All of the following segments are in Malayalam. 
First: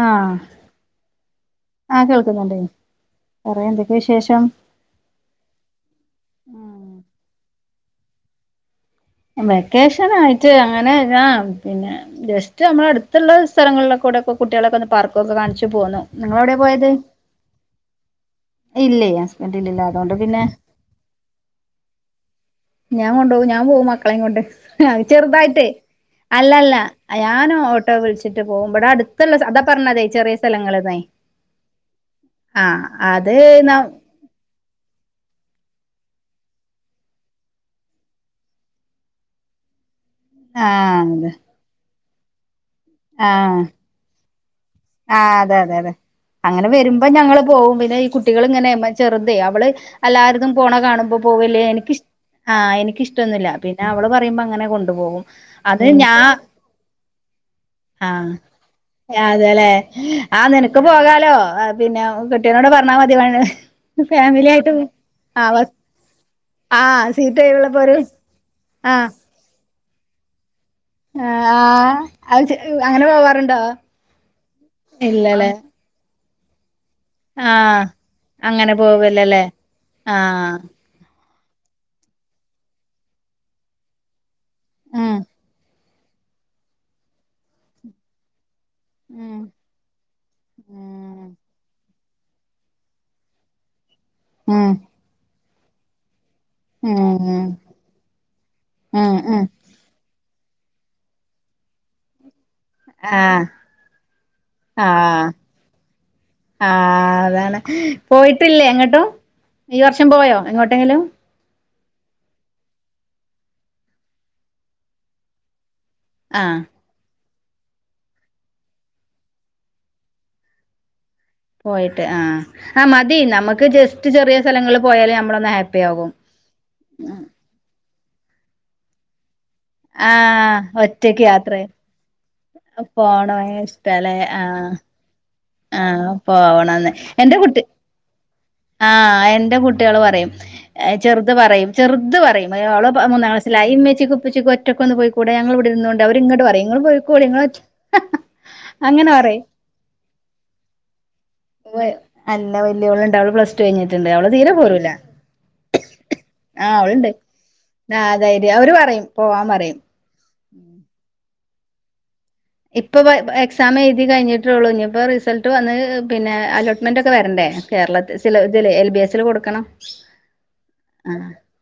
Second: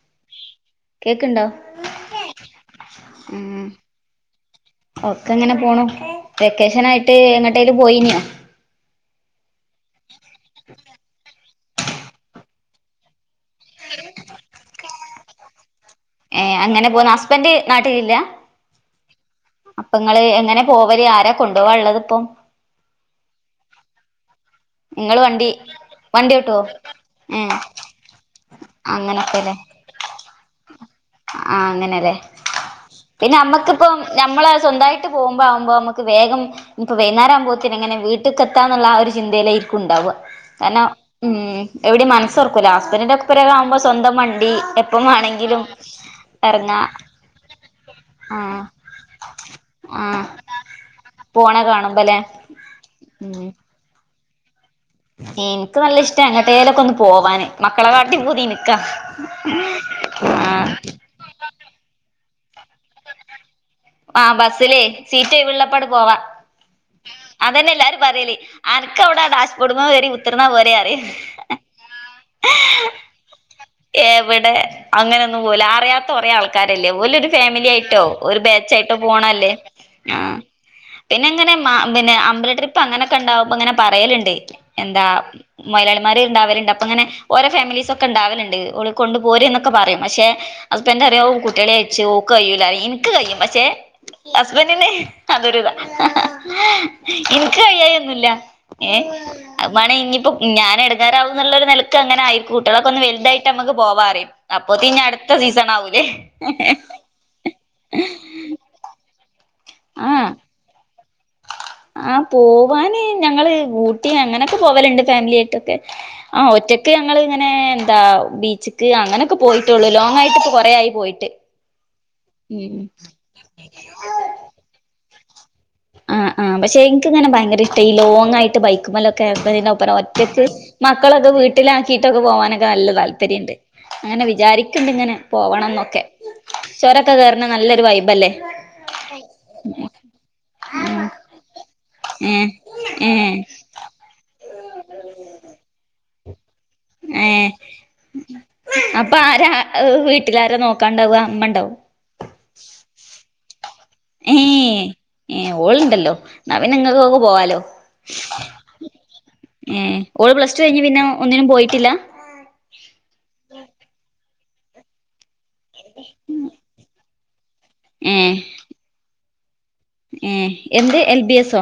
ആ കേക്ക്ണ്ടോ ആ കേൾക്കുന്നുണ്ട് ഉം പറയ് എന്തൊക്കെയ വിശേഷം ഒക്കെ ങ്ങനെ പോണം. വെക്കേഷൻ ആയിട്ട് എങ്ങട്ടേലും പോയിന്യോ വെക്കേഷൻ ആയിട്ട് അങ്ങനെ ഞാ പിന്നെ ജസ്റ്റ് നമ്മൾ അടുത്തുള്ള സ്ഥലങ്ങളിലൊക്കെ കൂടെക്കെ കുട്ടികളൊക്കെ ഒന്ന് പാർക്കൊക്കെ കാണിച്ച് പോന്ന് ഏ അങ്ങനെ പോന്ന ഹസ്ബൻഡ് നാട്ടിലില്ല ഇല്ലേ ഹസ്ബൻഡ് ഇല്ല അപ്പൊ ഇങ്ങള് എങ്ങനെ പോവല് ആര കൊണ്ടുപോകാ ഉള്ളത് ഇപ്പം ഞാകൊണ്ടോവും ഞാപോവും മക്കളെം കൊണ്ട് ഇങ്ങള് വണ്ടി ചെർതായിട്ടേ. വണ്ടി ഓട്ടോ അല്ലല്ല ഏ ഞാനും ഓട്ടോ വിളിച്ചിട്ട് പോവും, മ്പടടുത്തുള്ള അങ്ങനൊക്കെല്ലേ അതാ പറഞ്ഞതെ ചെറിയ, ചെറിയ- സ്ഥലങ്ങള് തായി ആ അങ്ങനെല്ലേ ആഹാ അത് പിന്നെ ന- നമ്മക്കിപ്പം നമ്മള് സ്വന്തായിട്ട് പോകുമ്പ- ആവുമ്പോ നമ്മക്ക് വേഗം. ഞ്പ്പ വൈന്നാരാമ്പോത്തിന് എങ്ങനെ വീട്ട്ക്കെത്താന്ന്ള്ള ആ ഒരു ചിന്തയിലേര്ക്കു അ്ണ്ടാവ. കാരണം ആഹ് അതെ ഉം എവിടെയും മനസ്സോറക്കൂല ഹസ്ബൻഡ് ന്റെ ആഹ് ഒപ്പരാക്കാവുമ്പോ സ്വന്തം വണ്ടി ആഹ് അതെ പ്പമാണെങ്കിലും. അതെ അതെ അങ്ങനെ വരുമ്പം ഞങ്ങള് പോവും പിന്നെ ഈ ആഹ് കുട്ടികള്ങ്ങനെ മ ചെർതേ അവള്. ആഹ് എല്ലാര്തും പോണെ കാണുമ്പോ പോണ പോവല്ലേ എനിക്കിഷ് കാണുമ്പല്ലേ ആ ഉം എനിക്കിഷ്ട്ടോന്നുല്ല പിന്നെ അവള് പറയുമ്പോ അങ്ങനെ കൊ എനിക്ക് അത് നല്ല ഞാ ഇഷ്ടാ എങ്ങട്ടേലൊക്കെ ഒന്ന് പോവാന് മക്കളെ അ കാട്ടി പൂതി ഇനിക്കാ അതെലെ ആഹാ ആഹ് നിനക്ക് പോകാലോ പിന്നെ കെട്ടിയോനോട് പറഞ്ഞാൽ മതി. ആഹാ ഫാമിലി ആയിട്ട് ബസ്സിലേ സീറ്റ് ആഹ് ബസ് ഒഴിവ്ള്ളപ്പാട് പോവാ. ആഹ് സീറ്റ് ഒഴിവുള്ളപ്പോ ഒരു അതന്നെല്ലാരും പറ്യല് ആഹ് അൻക്കൗടെ ഡാഷ് ബോഡു മേ കേറി കുത്തർന്നാ പോരെ അറിം. എ ആഹ് അത് ചെ അങ്ങനെ പോവാറുണ്ടോ ഇല്ലലെ. അറിയാത്തോറെ ആൾ ആൾക്കാരല്ലേ ഓലോരു ഫാമിലി ആയിട്ടോ ഒരു അങ്ങനെ ബാച്ചായിട്ടോ പോവല്ലല്ലേ പോണല്ലേ ആ ആഹ് പിന്നെ ഇങ്ങനെ മ പിന്നെ അമ്പല ട്രിപ്പ് അങ്ങനൊക്ക എണ്ടാവുമ്പ ഇങ്ങനെ പറയലിണ്ടേ എന്താ ഉം മൊയ്ലാളിമാര് ണ്ടാവല്ണ്ട് അപ്പങ്ങനെ ഓരോ ഫാമിലീസൊക്കെണ്ടാവല്ണ്ട്. ള് കൊണ്ട് ഉം പോര് ന്നൊക്കെ പറിം. പക്ഷെ ഹസ്ബൻഡറിയും ഉം ഔഹ് കുട്ട്യേളെയ്റ്റ് ഓക് കയ്യൂല്ല പറിം ഇൻക്ക് കഴിയും പക്ഷെ ചെ ഉം ഹസ്ബൻഡ് ന് അതൊരുതാ. ഉം ഇന്ക്ക് കഴിയായി ഒന്നുല്ല ഹേ... ഉം ഉം ! അത് വാന്നെ ഇഞ്ഞിപ്പ ഞാനെടങ്ങേറാവുന്നുള്ളൊരു നിലക്ക് അങ്ങനെ ആയിരിക്കും. കുട്ട്യേളൊക്കെ ഒന്ന് ആഹ് വൽതായിട്ട് നമ്മക്ക് പോവാ റിം. അപ്പോത്തി ആഹ് ഇഞടുത്ത സീസൺ ആവൂലേ ആഹ് അതാണ് പോയിട്ടില്ലേ എങ്ങട്ടും ഈ വർഷം പോയോ എങ്ങോട്ടെങ്കിലും. ആഹാ പോവാന് ഞങ്ങള് ഊട്ടി അങ്ങനൊക്കെ പോവലുണ്ട് ഫാമിലി ആയിട്ടൊക്കെ. ആഹാ ആഹ് ഒറ്റക്ക്‌- ക്ക് ഞങ്ങളിങ്ങനെ എന്താ ബീച്ച്ക്ക് അങ്ങനെയൊക്കെ പോയിട്ടുള്ളു ലോങ് ആയിട്ട് ഇപ്പോ കൊറെയായി പോയിട്ട് പോയിട്ട് ആഹ്. ഉം ആ മതി നമുക്ക് ജസ്റ്റ് ചെറിയ സ്ഥലങ്ങളിൽ പോയാല് നമ്മളൊന്ന് ഹാപ്പി ആകും അ ആഹ് പക്ഷെ ഇൻക്ക്ങ്ങനെ ഭയങ്കര ഇഷ്ട ഈ ലോങ്ങായിട്ട് ബൈക്ക്മ്മലൊക്കെ [unintelligible] ഗം. പറ ഒറ്റക്ക് ആഹ് ഒറ്റക്ക് മക്കളൊക്കെ യാത്ര വീട്ടിലാ ക്കീട്ടൊക്കെ പോകാനൊക്കെ നല്ല പോണ താല്പര്യംണ്ട് ഇഷ്ടല്ലേ അങ്ങനെ ആഹ് വിചാരിക്ക്ണ്ട് ഇങ്ങനെ പോവണംന്നൊക്കെ ആഹ് പോവണംന്ന് ചൊരൊക്കെ എന്റെ കേറ്ണത് കുട്ടി നല്ലൊരു വൈബല്ലേ ആഹ് എന്റെ കുട്ടിയേള് പറിം ചെറുത് പറയും ചെറുത് ഏഹ് പറയും ഓള് മൂന്നാ ഏഹ് ക്ലാസിലാ ഈ ഇമ്മച്ചിക്കും ഇപ്പച്ചിക്കും ഒറ്റക്കൊന്ന് പോയി കൂടെ ഞങ്ങള് വിടിര്ന്നോണ്ട് അവരിങ്ങട്ട് പറിം ങ്ങൾ പൊയ്ക്കോളി ങ്ങളറ്റ് അങ്ങനെ പറി. ആഹാ വീട്ടിലാര നോക്കാണ്ടാവ, അമ്മണ്ടോ? വ- അല്ല വല്യോള്ണ്ട് അവള് പ്ലസ്റ്റു കഴിഞ്ഞിട്ട്ണ്ട് അവള് തീരെ ഏഹ് പോരൂല ഏഹ് ഓള് ണ്ടല്ലോ ന്നാ ആഹ് അവളുണ്ട് പിന്നെങ്ങക്കൊക്കെ പോവാലോ ആഹ് ധൈര്യം അവര് പറയും പോവാൻ പറയും ഏഹ് ഓൾ പ്ലസ് ടു കഴിഞ് പിന്നെ ഒന്നിനും പോയിട്ടില്ല ഇപ്പൊ വ എക്സാം എഴുതി കഴിഞ്ഞിട്ടേ ഉള്ളൂ ഇനീപ്പ റിസൾട്ട് വന്ന് പിന്ന അലോട്ട്മെന്റ് ഒക്കെ വരണ്ടേ കേരളത്തില് സില ഇതില് എൽ. ബി. എസിൽ കൊടുക്കണം. ഏ എന്ത് എൽ ബി എസോ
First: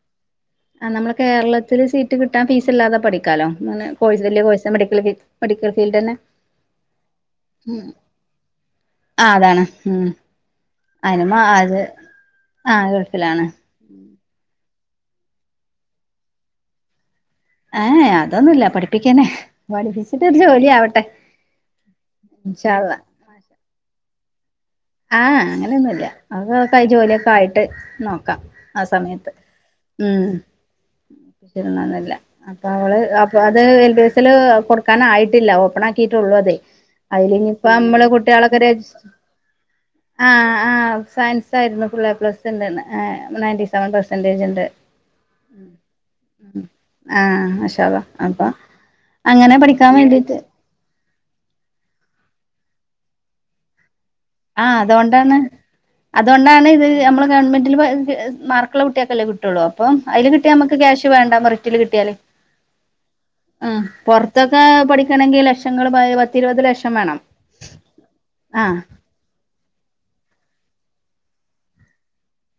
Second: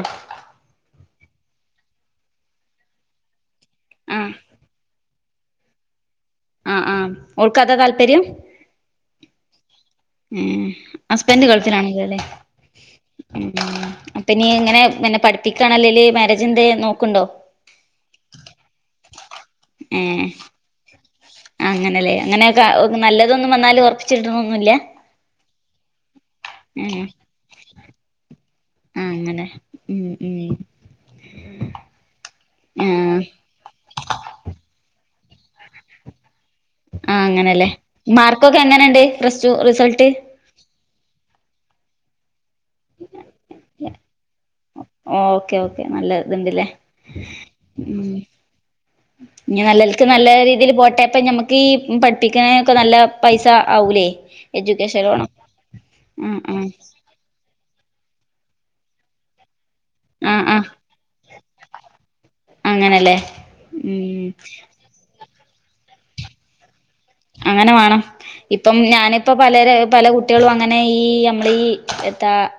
ആ നമ്മള് കേരളത്തിൽ സീറ്റ് കിട്ടാൻ ഫീസ് ഇല്ലാതെ പഠി ക്കാലോ. ന്നാ ന്നെ കോഴ്സ് ആഹ് വലിയ കോഴ്സ് മെഡിക്കൽ മെഡിക്കൽ ഫീൽഡന്നെ ആഹാ ആഹാ ഓൾക്കതാ താല്പര്യം? ആഹ് അതാണ് ഉം ഉം അയ്ന് മാ ഹസ്ബൻഡ് ത് ഗൾഫിലാണല്ലോ അല്ലേ ആഹ് ഗൾഫിലാണ് പിന്നെ ഇയ്യ് ഇങ്ങനെ പിന്നെ പഠിപ്പിക്കാണെ അല്ലേല് മാരേജെ ന്തേം നോക്ണ്ടോ ഏ അതൊന്നുല്ല പഠിപ്പിക്കന്നെ, പഠിപ്പിച്ചിട്ടോരു ജോലി ആവട്ടെ. അങ്ങനല്ലേ അങ്ങനെയൊക്കെ ഇൻഷാ അള്ളാ നല്ലതൊന്നും വന്നാല് ഉറപ്പിച്ചിട്ണോന്നുല്ല ആ അങ്ങനെയൊന്നുല്ല അതൊക്ക ഏഹ് ജോലിയൊക്കെ ആയിട്ട് നോക്കാ ആ സമയത്ത് ഉം [unintelligible] ന്ന്ല്ല. അപ്പ അവള് ആഹ് അപ്പ അത് എൽ ബി എസിൽ കൊടുക്കാനായിട്ടില്ല ഓപ്പൺ ആക്കിയിട്ടുള്ളൂ അതേ ആഹ് അങ്ങനെ ല്ലേ മാർക്കൊക്കെ എങ്ങനെണ്ട്? ഫ്രസ്റ്റു റിസൾട്ട് ആ ആ സയൻസ് ആയിരുന്നു ഫുള്ളെ പ്ലസ് ഉണ്ട്ര്ന്ന് നയന്റി സെവൻ പെർസെന്റേജ് ഉണ്ട് ഓ ഓക്കെ ഓക്കെ നല്ല ഇതുണ്ട്ല്ലേ. ആഹ് മാഷാ അള്ളാ ഉം... അപ്പൊ ! അങ്ങനെ ഇഞ്ഞി പഠിക്കാൻ നല്ലൽക്ക് നല്ല വേണ്ടിട്ട് രീതീല് പോട്ടെ ഇപ്പ നമ്മക്ക് ഈ പഠിപ്പിക്കന്നൊക്കെ നല്ല പൈസ ആവൂലെ ആഹാ അതുകൊണ്ടാണ്, ആഹ് അതുകൊണ്ടാണ് ആഹ് ഇത് നമ്മള്- ഗവൺമെന്റില് മാർക്കുള്ള കുട്യാക്കല്ലേ കിട്ടുള്ളു. ട്ടുള്ളൂ അപ്പം അയ്ല് ആഹ് കിട്ടിയാ ആഹ് നമുക്ക് ക്യാഷ് വേണ്ട മെറിറ്റില് കിട്ടിയാല് അങ്ങനല്ലേ ആഹ് ഉം പൊറത്തൊക്കെ പഠിക്കണെങ്കി ലക്ഷങ്ങള് പയ് പത്തിരുപത് ലക്ഷം വേണം അങ്ങനെ വേണം ഇപ്പം ആഹ് ഞാന് ഇപ്പോ പലരെ പല കുട്ടികളും, അങ്ങനെ ഈ നമ്മള ഈ എത്താ-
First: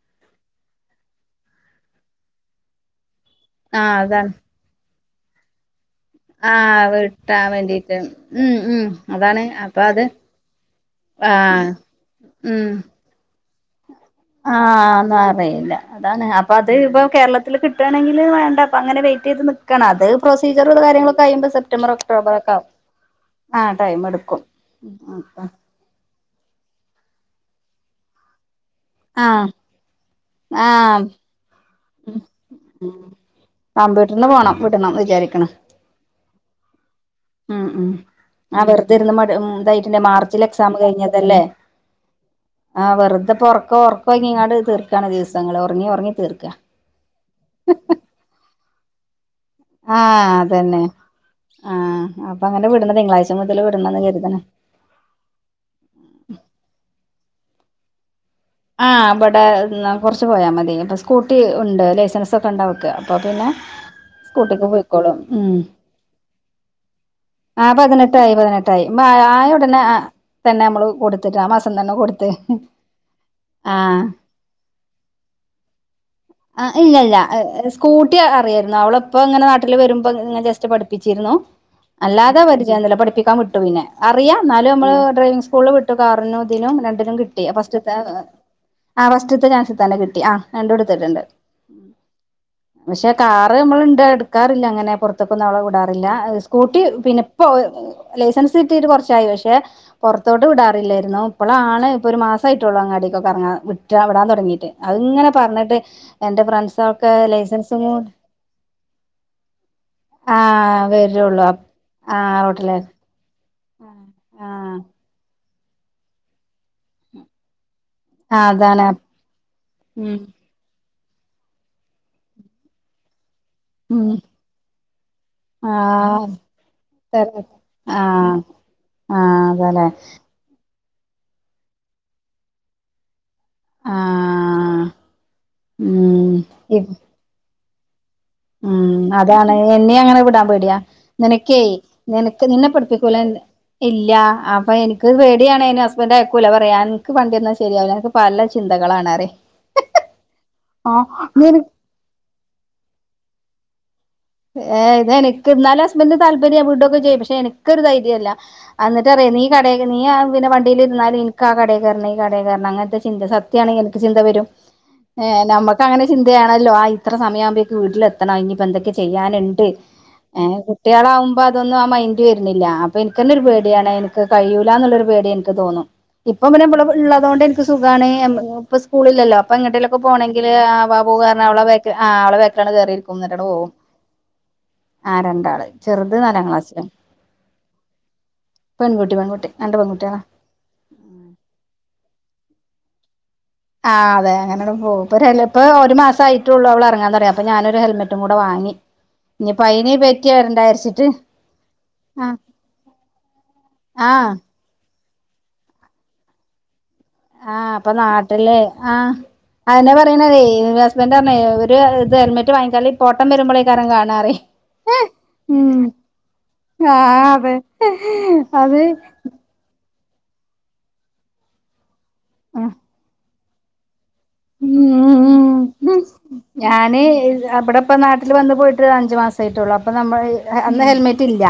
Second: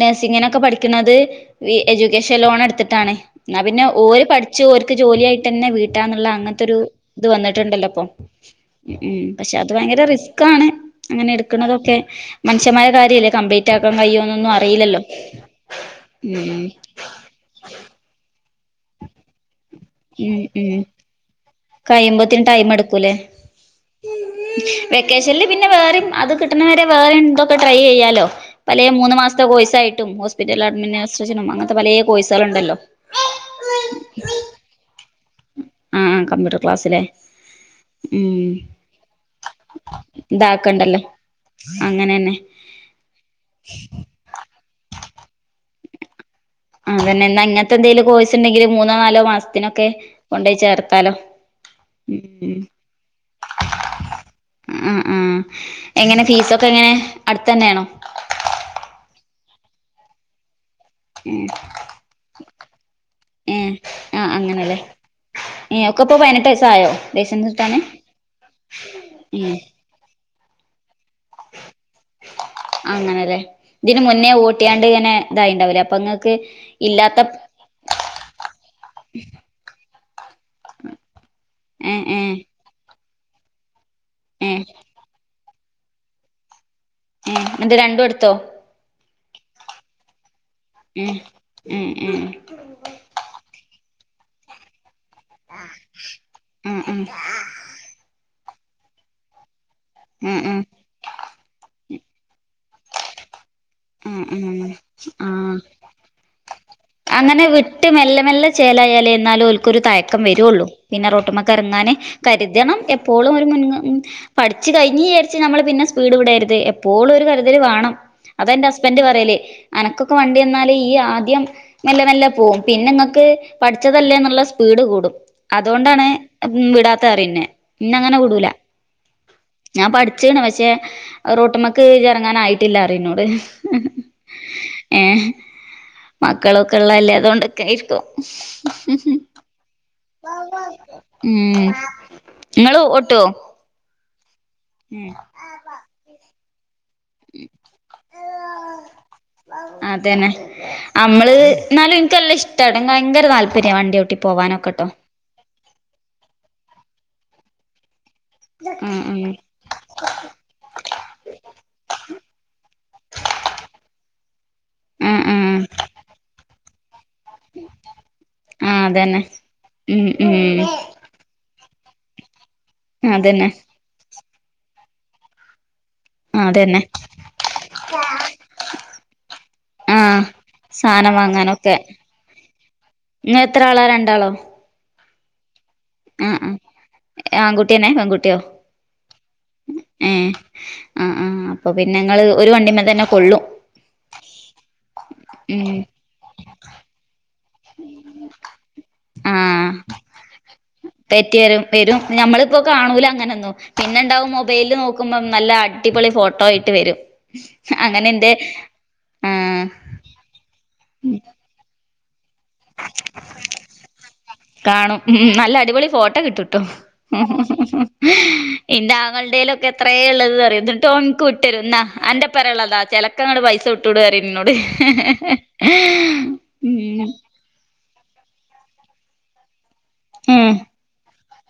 നഴ്സിങ്ങിനൊക്കെ പഠിക്കണത് എജ്യൂക്കേഷൻ ലോൺ എടുത്തിട്ടാണ് എന്നാ പിന്നെ ആഹ് ഓര് അതാണ് പഠിച്ചു ഓർക്ക് ജോലിയ ആയിട്ടന്നെ വീട്ടാന്നുള്ള അങ്ങനത്തെ ഒരു ആഹ് ഇത് കിട്ടാൻ വന്നിട്ടുണ്ടല്ലോ വേണ്ടിട്ട് ഇപ്പൊ ഉം ഉ ഉം അതാണ് പക്ഷെ അത് അപ്പൊ ഭയങ്കര റിസ്കാണ്. അങ്ങനെ ആഹ് എടുക്ക്ണതൊക്കെ. ഉം മനുഷ്യമാരെ കാര്യല്ലേ. കമ്പ [unintelligible] കായോം ആഹ് ഒന്നും അറിയില്ല അതാണ് അപ്പോ ഉം അത് ഇപ്പോ കേരളത്തി [unintelligible] കിട്ടാണെങ്കിൽ വേണ്ട പ്പ അങ്ങനെ വെയിറ്റയ്ത് ന്ന് ക്കണം അത് ഉം പ്രൊസീജിയറുക ഉം കാര്യങ്ങളൊക്കെ അയുമ്പോ സെപ്റ്റംബർ ഒക്ടോബറ കഴിയുമ്പോത്തിന് ഒക്കെ ആകും ടൈം എടുക്കൂലേ ആഹ് ടൈം എടുക്കും ഉമ് ആഹ് താ കിട്ടുന്നവരെ വേറെ എന്തൊക്കെ ട്രൈ ചെയ്യാലോ പലേ മൂന്ന് മാസത്തെ ആഹ് കോഴ്സായിട്ടും ഹോസ്പിറ്റൽ ആഹ് അഡ്മിനിസ് അങ്ങനത്തെ പലേ കോഴ്സാൾണ്ടല്ലോ കംബ്യൂട്ടറിന് പോകണം വിടണം വിചാരികണ് ഉം ഉംആ കമ്പ്യൂട്ടർ ക്ലാസ്സിലേ ഉം ഉം ആ വെറുത ഇരുന്ന് മ ഇതായിട്ടന്റെ മാർച്ചിൽ എക്സാം കഴിഞ്ഞതല്ലേ അങ്ങനന്നെ ആഹ് വെറുതപ്പൊ ഒറക്കോ ഒറക്കോ ഇങ്ങ ഇങ്ങാട് തീർക്കാണ് ദിവസങ്ങള് ഒറങ്ങി ഒറങ്ങി തീർക്കാ അതന്നെ എന്നാ ഇങ്ങത്തെന്തെലും കോഴ്സ് ഇണ്ടെങ്കില് മൂന്നോ നാലോ മാസത്തിനോക്കെ ആഹ് കൊണ്ടോയി അതന്നെ ചേർത്താലോ ആഹ് ഉം അപ്പോങ്ങനെ വിട്ന്ന് തിങ്കളാഴ്ച മുതല് വിടണന്ന് കരുതണ് ഉംഉം എങ്ങനെ ഫീസ ഒക്കെ എങ്ങനെ അടുത്തന്നേണോ ആഹ് ഇബടെ കൊറച്ച് പോയാ മതി അപ്പോ സ്കൂട്ടി ഏഹ് ഉണ്ട് ലൈസൻസൊക്കെ ഉണ്ട് അവക്ക് അപ്പോൾ പിന്നെ ഏഹ് ആഹ് സ്കൂട്ടിക്ക് അങ്ങനെല്ലേ പോയിക്കോളും ഉം ഏഹ് ഒക്കെ ഇപ്പൊ പതിനെട്ട് വയസ്സായോ ലൈസൻസ് ആ കിട്ടാന് പതിനെട്ടായി പതിനെട്ട് ടൈമ് ആഹ്‌ ആയ ഏഹ് ഒടനെ തന്നെ നമ്മള് കൊടുത്തിട്ട് ആ മാസം തന്നെ കൊടുത്ത് അങ്ങനെല്ലെ ഇതിന് ആഹ് മുന്നേ വോട്ടിയാണ്ട് ഇങ്ങനെ ഇതായിണ്ടാവില്ലേ അപ്പോ ഇങ്ങക്ക് ഇല്ല ഇല്ല ഇല്ലാത്ത സ്കൂട്ടി അറിയായിരുന്നു അവളിപ്പോ ഇങ്ങനെ നാട്ടിൽ വരുമ്പോനെ ജസ്റ്റ് പഠിപ്പിച്ചിരുന്നു ഏ ഏ അല്ലാ പരിചയ പഠപ്പിക്കാൻ വിട്ടു പിന്നെ അറിയാം ഏ എന്നാലും നമ്മള് ഡ്രൈവിംഗ് സ്കൂളിൽ വിട്ട കാറിനും ഇതിനും രണ്ടിനും ഏ കിട്ടി എന്നിട്ട് ഫസ്റ്റ്ത്തെ രണ്ടും എടുത്തോ ആഹ് ഫസ്റ്റ്ത്തെ ചാൻസ് തന്നെ കിട്ടി ആ് ഏ രണ്ടുടുത്തിട്ടുണ്ട് ഏ ഏ പക്ഷെ കാറ് മ്മൾ ഇണ്ട് എടുക്കാറില്ല അങ്ങനെ പുറ കൊന്നും അവളെ വിടാറില്ല ആ സ്കൂട്ടി ആ പിന്നെ ഇപ്പോ ലൈസൻസ് കിട്ടീട്ട് കൊറച്ചായി പക്ഷെ ആ പൊറത്തോട്ട് വിടാറില്ലാരുന്നു ഇപ്പോളാണ് ഇപ്പോ ഒരു മാസായിട്ടുള്ളൂ അങ്ങാടിക്കക്കെ എറങ്ങാ വി ആ വിടാൻ തുടങ്ങിയിട്ട് ആ ആ അത്ങ്ങനെ ആ പറഞ്ഞിട്ട് എന്റെ ഫ്രണ്ട്സൊക്കെ അങ്ങനെ ലൈസൻസും വിട്ട് മെല്ലെ മെല്ലെ ചേലായാലേ എന്നാലും ഓല്ക്കൊരു തയക്കം ആ വരുള്ളൂ പിന്നെ വരുള്ളൂ റോട്ടുമക്കറങ്ങാൻ ന്നാല് ആ റോട്ടില് കരുതണം എപ്പോളും ഒരു മുൻ ആ പഠി ഇച്ച് കഴിഞ്ഞരിച്ച് നമ്മൾ പിന്നെ സ്പീഡ് വിടരുത് എപ്പോളും ഒരു കരുതൽ വാണം ആ അതാന്റെ അതാണ് ഹസ്ബൻറ് പറയല് ഉം അനക്കൊക്കെ വണ്ടിന്നാല് ഈ ആദ്യം മെല്ലെ മെല്ലെ പോവും പിന്നെ നിങ്ങക്ക് ഉം പഠിച്ചതല്ലേന്നുള്ള സ്പീഡ് കൂടും ആ അതുകൊണ്ടാണ് വിടാത്ത അറിന്നെ തരാം ഇന്ന ആ അങ്ങനെ വിടൂല ആ അതല്ലെ ഞാൻ പഠിച്ചേണ് പക്ഷെ റോട്ട്മ്മക്ക് ഇറങ്ങാൻ ആയിട്ടില്ലാറിയും എന്നോട് ആഹ് ഉം മക്കളൊക്കെള്ളതല്ല അതുകൊണ്ടൊക്കെയിരിക്കും ഉം അതാണ് എന്നെ അങ്ങനെ വിടാൻ പേടിയാ ഉം നിനക്കേയ് നിനക്ക് നിന്നെ ഇങ്ങള് പഠിപ്പിക്കൂല ഓട്ടോ ഇല്ല അപ്പൊ എനിക്ക് പേടിയാണ് അയ്ന് ഹസ്ബൻഡയക്കൂല പറയാൻ ക്ക് വണ്ടി തന്നാ ശെരിയാവൂല അൻക് പല ചിന്തകൾ ആ പറയും അതന്നെ ആഹ് അമ്മള് നിന ന്നാലും ഇൻകല്ലാം ഇഷ്ടണ് ഭയങ്കര താല്പര്യ വണ്ടി ഓട്ടി പോവാനൊക്കെട്ടോ ഏഹ് ഇതെനിക്ക് എന്നാലും ഹസ്ബൻറ്റ് താല്പര്യം വീടുക്കെ ചെയും പഷേ എനക്കൊരു ധൈര്യല്ലാ ആഹ് അന്നിട്ട് റായ നീ ഈ കട നീ പിന്നെ വണ്ടിൽിരുന്നാലും എനിക്ക് ആ കടയി കറണം ഈ കടയി കറണം അങ്ങനത്തെ ചിന്ത സത്യാണെിൽ എനിക്ക് ചിന്ത വരും ആഹ് ആഹ് ഏർ ആഹ് നമുക്കങ്ങെനെ ചിന്തയാണല്ലോ ഇത്ര സമയവുമ്പോക്ക് വീട്ടിലെത്തണം ഇനിപ്പ ആഹ് എന്തൊക്കെ അതന്നെ ചെയ്യാനുണ്ട് ഉം ഉം ഏകുട്ട്യാളാവുമ്പോ അതൊന്നും ആ മൈന്റ് വരുന്നില്ല അപ്പൊ എനിക്കന്നെ ഒരു അതന്നെ പേടിയാണ്. എനിക്ക് കഴിയൂലന്നുള്ളൊരു പേടി എനിക്ക് തോന്നും. ഇപ്പൊ അതന്നെ [unintelligible] ഉള്ളതോണ്ട് എനിക്ക് സുഖാണ് ഇപ്പ സ്കൂളില്ലല്ലോ അപ്പൊ എങ്ങട്ടേിലൊക്കെ ആഹ് പോണമെങ്കിൽ ആ സാനം പോവകാരണം അവളെ ബേക്ക ആ അവളെ ബേക്കലങ്ങാട്ട് കേറിയിരിക്കും ഒ [unintelligible] എത്രളാ രണ്ടാളോ ആ രണ്ടാള് ചെറുത് നാലാം ആഹ് ക്ലാസ് ആഹ് പെൺകുട്ടി പെൺകുട്ടി രണ്ട് ഏ പെൺകുട്ടികളാ അ ആഹ് അപ്പപിന്നെങ്ങള് ഒരു വണ്ടിമ്മ തന്നെ കൊള്ളും. ആഹ് അതെ അങ്ങനെ പോ [unintelligible] ഉം ഒരു മാസ ആയിട്ടേള്ളൂ അവളെറങ്ങാൻ തൊ അപ്പോ ഞാനൊരു ഹെൽമറ്റും കൂടെ വാങ്ങി ഇനിപ്പ ആഹ അയിന് പറ്റി വരണ്ടാരിച്ചിട്ട് തെറ്റ്യര് വരും ആ ഞമ്മളിപ്പോ കാണൂല അങ്ങനെന്നും ആ പിന്നെണ്ടാവു മൊ- വെയ്ല് മുക്കുമ്പോം നല്ല അടിപൊളി ഫോട്ടോ ആയിട്ട് വരും ആഹ് അപ്പൊ അങ്ങനെ എന്റെ നാട്ടില് ആഹ് അയന്നെ പറയണത ഹസ്ബൻറ് പറഞ്ഞ ഒരു ഇത് ഹെൽമെറ്റ് വാങ്ങിച്ചാല് പോട്ടം വരുമ്പോഴേക്കാര കാണാറ് കാണും ഉം നല്ല അടിപൊളി ഫോട്ടോ കിട്ടിട്ടോ ആ അതെ അത് ഇന്റാ [unintelligible] എത്രയെ ഇള്ളത് എന്നറിയോ എന്നിട്ട് എനിക്ക് വിട്ടരും അന്റ എപ്പരം ഇള്ളതാ ചെലക്കാണ്ട് പൈസ വി ഉം [unintelligible] [unintelligible] ഇപ്പ നാട്ടില് വന്ന് പോയിട്ട് അഞ്ചു മാസ ആയിട്ടുള്ളൂ അപ്പോ നമ്മ ഏഹ് അന്ന് ഹെൽമെറ്റ് ഇല്ല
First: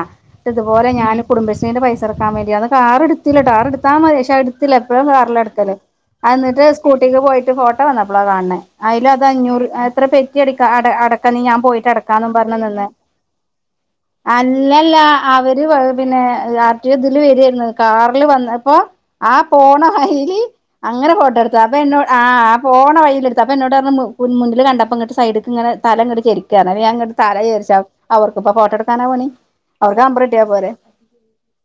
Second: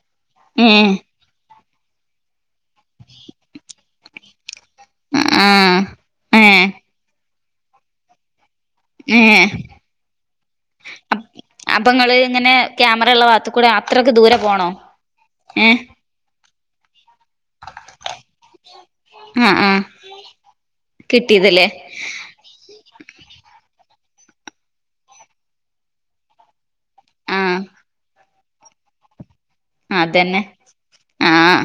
ഇതുപോലെ ഏഹ് ഞാനും കുടുംബശ്രീ ന്റ പൈസ അടക്കാൻ വേണ്ടിയാണ് കാർ എടുത്തില്ലട്ട കാർ എടുത്താൽ മതി പക്ഷെ അത് [unintelligible] എപ്പോഴും കാറില എടുക്കല് ആഹ് അത് ഏഹ് എന്നിസ്കൂട്ടിക്ക് പോയിട്ട് ഫോട്ടോ വന്നപ്പോളാ കാണ് ണെ അയില് അത് ഏഹ് അഞ്ഞൂറ് എത്ര പെറ്റി അട അടക്കാ ഞാൻ അപ്പ പോയിട്ട് ഇങ്ങള് അടക്കാന്ന് ഇങ്ങനെ പറഞ്ഞ് നിന്നേ ക്യാമറ ഉള്ള ഭാഗത്ത് കൂടെ അത്രക്ക് ദൂരെ പോണോ അല്ലല്ല അവര് ഏ പിന്നേ രാത്രിഇതില് വരേര്ന്നു കാർല് വന്ന അപ്പോ ആ ആഹ് ആഹ് പോണ വയില് അങ്ങനെ ഫോട്ടടുത്ത കിട്ടിയതല്ലേ അപ്പോ എന്നോ ആഹ് പോണ വയിലെടുത്താ അപ്പോ എന്നോട് പറഞ്ഞ് മുന്നില് കണ്ടപ്പോ ഇങ്ങട്ട് സൈഡി ഇങ്ങനെ തല ഇങ്ങട്ട് ചെരി ക്കാൻ അന്നേരം ഞാങ്ങട്ട് തല ആഹ് ചെരിച്ച് അവർക്കിപ്പ ഫോട്ടോ എടുക്കാനാ പണി അവർക്ക് നമ്പർ അതന്നെ കിട്ടിയാ പോരെ ആഹ്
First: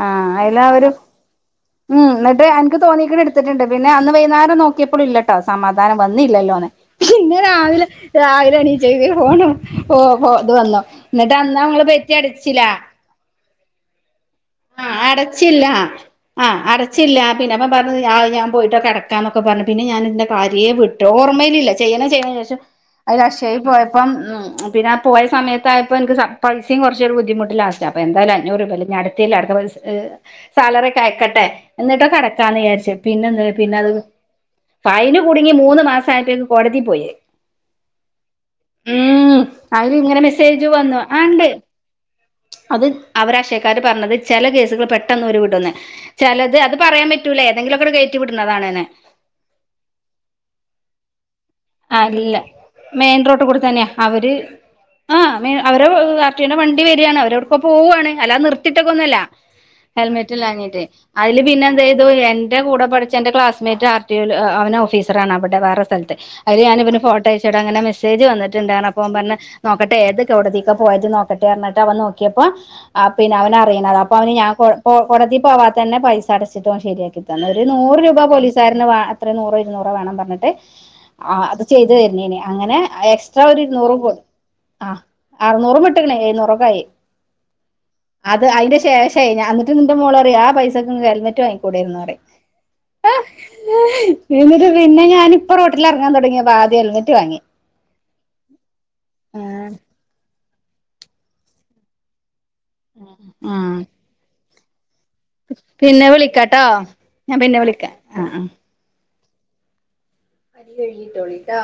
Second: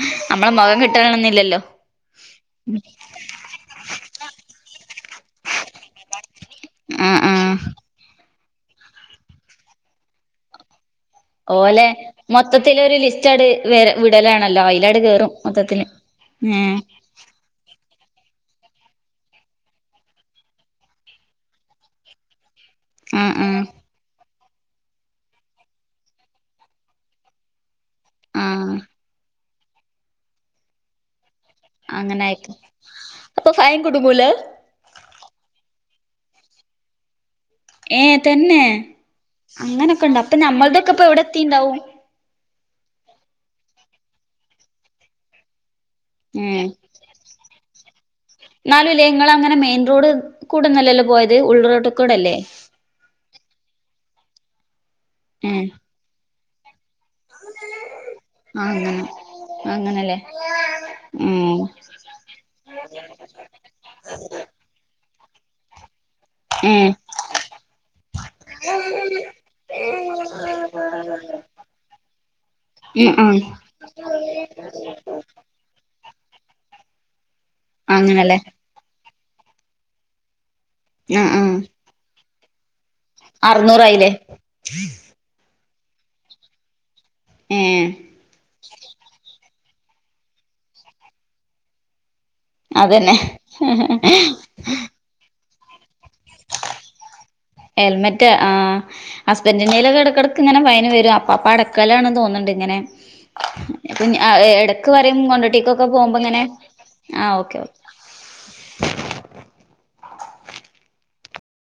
ആ നമ്മള അയില് മുഖം അവര് കിട്ടനണെന്നില്ലെ ഉം എന്നിട്ട് എനിക്ക് തോന്നിയെക്കണ് എടുത്തിട്ടിണ്ട് പിന്നെ അന്ന് വൈന്നേരം നോക്കിയപ്പളും ഇല്ല സമാധാനം വന്നില്ലല്ലോന്ന് ആഹ് ങ്ങനെ ആഹ് ആ രാവിലെ എണീച്ചേയ്ക് പോണ പോ പോ ഇത് വന്നു എന്നിട്ട് അന്ന് ഓലെ നമ്മള് പെറ്റി അടച്ചില്ല മൊത്തത്തിലൊരു ലിസ്റ്റ് ങ്ങട് വിടലാണല്ലോ ആ അയിലട് കേറും മൊത്തത്തില് ഏഹ് ട്ടില്ല പിന്നപ്പം പറഞ്ഞ് ആഹ് അത്‌ ഞാൻ പോയിട്ടക്കെ അടക്കാന്നൊക്കെ പറഞ്ഞു പിന്നെ ഞാൻ [unintelligible] കാരിയെ വിട്ടു ഓർമ്മയിൽ ഇല്ല ചെയ്യണം ചെയ്യണം വിചാരിച്ച അയ്ൻ ആഹ് അക്ഷയിൽ ആഹ് പോയപ്പം ഉമ് പിന്നെ ആ പോയ സമയത്ത ആയപ്പോൾ എനിക്ക് സ പ്രൈസും കുറച്ചൊ ഒരു ബുദ്ധിമുട്ടില്ല അപ്പൊ എന്തായാലും അഞ്ഞൂറ് രൂപ ആഹ് ഇല്ലെ അടുത്തില്ല അടുത്ത സാലറി ഒക്കെയക്കട്ടെ എന്നിട്ടൊക്കെ അങ്ങനായിക്കും അടക്കാന്ന് വിചാരിച്ചത് പിന്നെ എന്തൊ അപ്പൊ ഫൈൻ പിന്നത് കുടുങ്ങൂല ഫൈൻ കുടുങ്ങി മൂന്ന് മാസം ആയിട്ടേക്ക് കോടതി പോയി ഏഹ് തന്നെ ഉം അതില് ഇങ്ങനെ അങ്ങനൊക്കെണ്ടൊ അപ്പൊ മെസ്സേജ് വന്നു നമ്മൾതൊക്കെപ്പ എവിടെ ആ ഇണ്ട് എത്തിണ്ടാവും അത് അവരക്ഷയക്കാര് പറഞ്ഞത് ചെല കേസുകള് പെട്ടെന്നവര് വിടുംന്ന് ചെലത് ഏഹ് അത് പറയാൻ പറ്റൂല ഏതെങ്കിലുംക്കെ കയറ്റി വിടുന്നതാണ്നെ ങ്ങള് അങ്ങനെ മെയിൻ റോഡ് കൂടെ അല്ലല്ലോ പോയത് ഉൾറോഡ് അല്ല മെയിൻ റോഡ് കൂടി തന്നെയ അവര് ആ മെ ഏഹ് അവരെ [unintelligible] വണ്ടി വരിയാണ് അവരോട് ഇപ്പൊ പോവ്വാണ് അല്ലാതെ ആഹ് അങ്ങനെ നിർത്തിട്ടേക്കൊന്നല്ല അങ്ങനല്ലേ ഹെൽമെറ്റില്ലാഞ്ഞിട്ട് അതില് ഉം പിന്നെ എന്തെയ് ഇത്എന്റെ കൂടെ പഠിച്ച എന്റെ ക്ലാസ്മേറ്റ് ആർടിഒൽ അവന് ഓഫീസറാണ് അവിടെ വേറെ സ്ഥലത്ത് അയില് ഉം ഞാനിവന്റെ ഫോട്ടോയച്ചോട അങ്ങനെ മെസേജ് വന്നിട്ടുണ്ട അപ്പ അവൻ പറഞ്ഞ നോക്കട്ടെ ഏത് കോടതിക്ക പോയത്‌ നോക്കട്ടെ പറഞ്ഞിട്ട അവൻ നോക്കിയപ്പോ ആഹ് ഉം പിന്നെ ഉം അവനറിയണത അപ്പ അവന് ഞാൻ കോ കോ കോടതി പോവാ തന്നെ പൈസ അടച്ചിട്ടും ശരിയാക്കി തന്ന് ഒരു നൂറ് രൂപ അങ്ങനല്ലേ പോലീസുകാരന് അത്ര നൂറോ ഇരുന്നൂറോ വേണം പറഞ്ഞിട്ട് ആഹ് ആഹ് അത് ചെയ്തു തരിന്നീനി അങ്ങനെ എക്സ്ട്രാ ഒരു ഇരുന്നൂറും അറുന്നൂറായില്ലേ കൂടി ആ അറു നൂറ് വിട്ട്ക്ക്ണ് എഴുന്നൂർ രൂപ ആയി ഏ അത് അതിന്റെ ശേഷം ഞാ എന്നിട്ട് നിന്റെ മോള് പറയും ആ പൈസക്ക് ഇങ്ങക്ക്‌ ഹെൽമറ്റ് വാങ്ങികൂടെന്ന് പറയും. അതെന്നെ ഇന്ന പിന്ന ഞാനിപ്പ റോട്ടില് ഇറങ്ങാൻതൊടങ്ങി ഹെൽമെറ്റ് ആഹ് ഹസ്ബൻഡന്റെലൊക്കെ ഇടക്കിട ക്ക ഇങ്ങനെ മൈനവരും അപ്പപടക്കലാണ് തോന്നുണ്ട് ഇങ്ങനെ ആ എടക്ക് പറയും കൊണ്ടോണ്ടിക്ക് ഒക്കെ പിന്നെ പോകുമ്പോ ഇങ്ങനെ വിളിക്കാട്ടോ ആ ഞാൻ പിന്നെ ഓക്കെ വിളിക്കാം ആ ആ അരി കഴികിട്ടോളിട്ടാ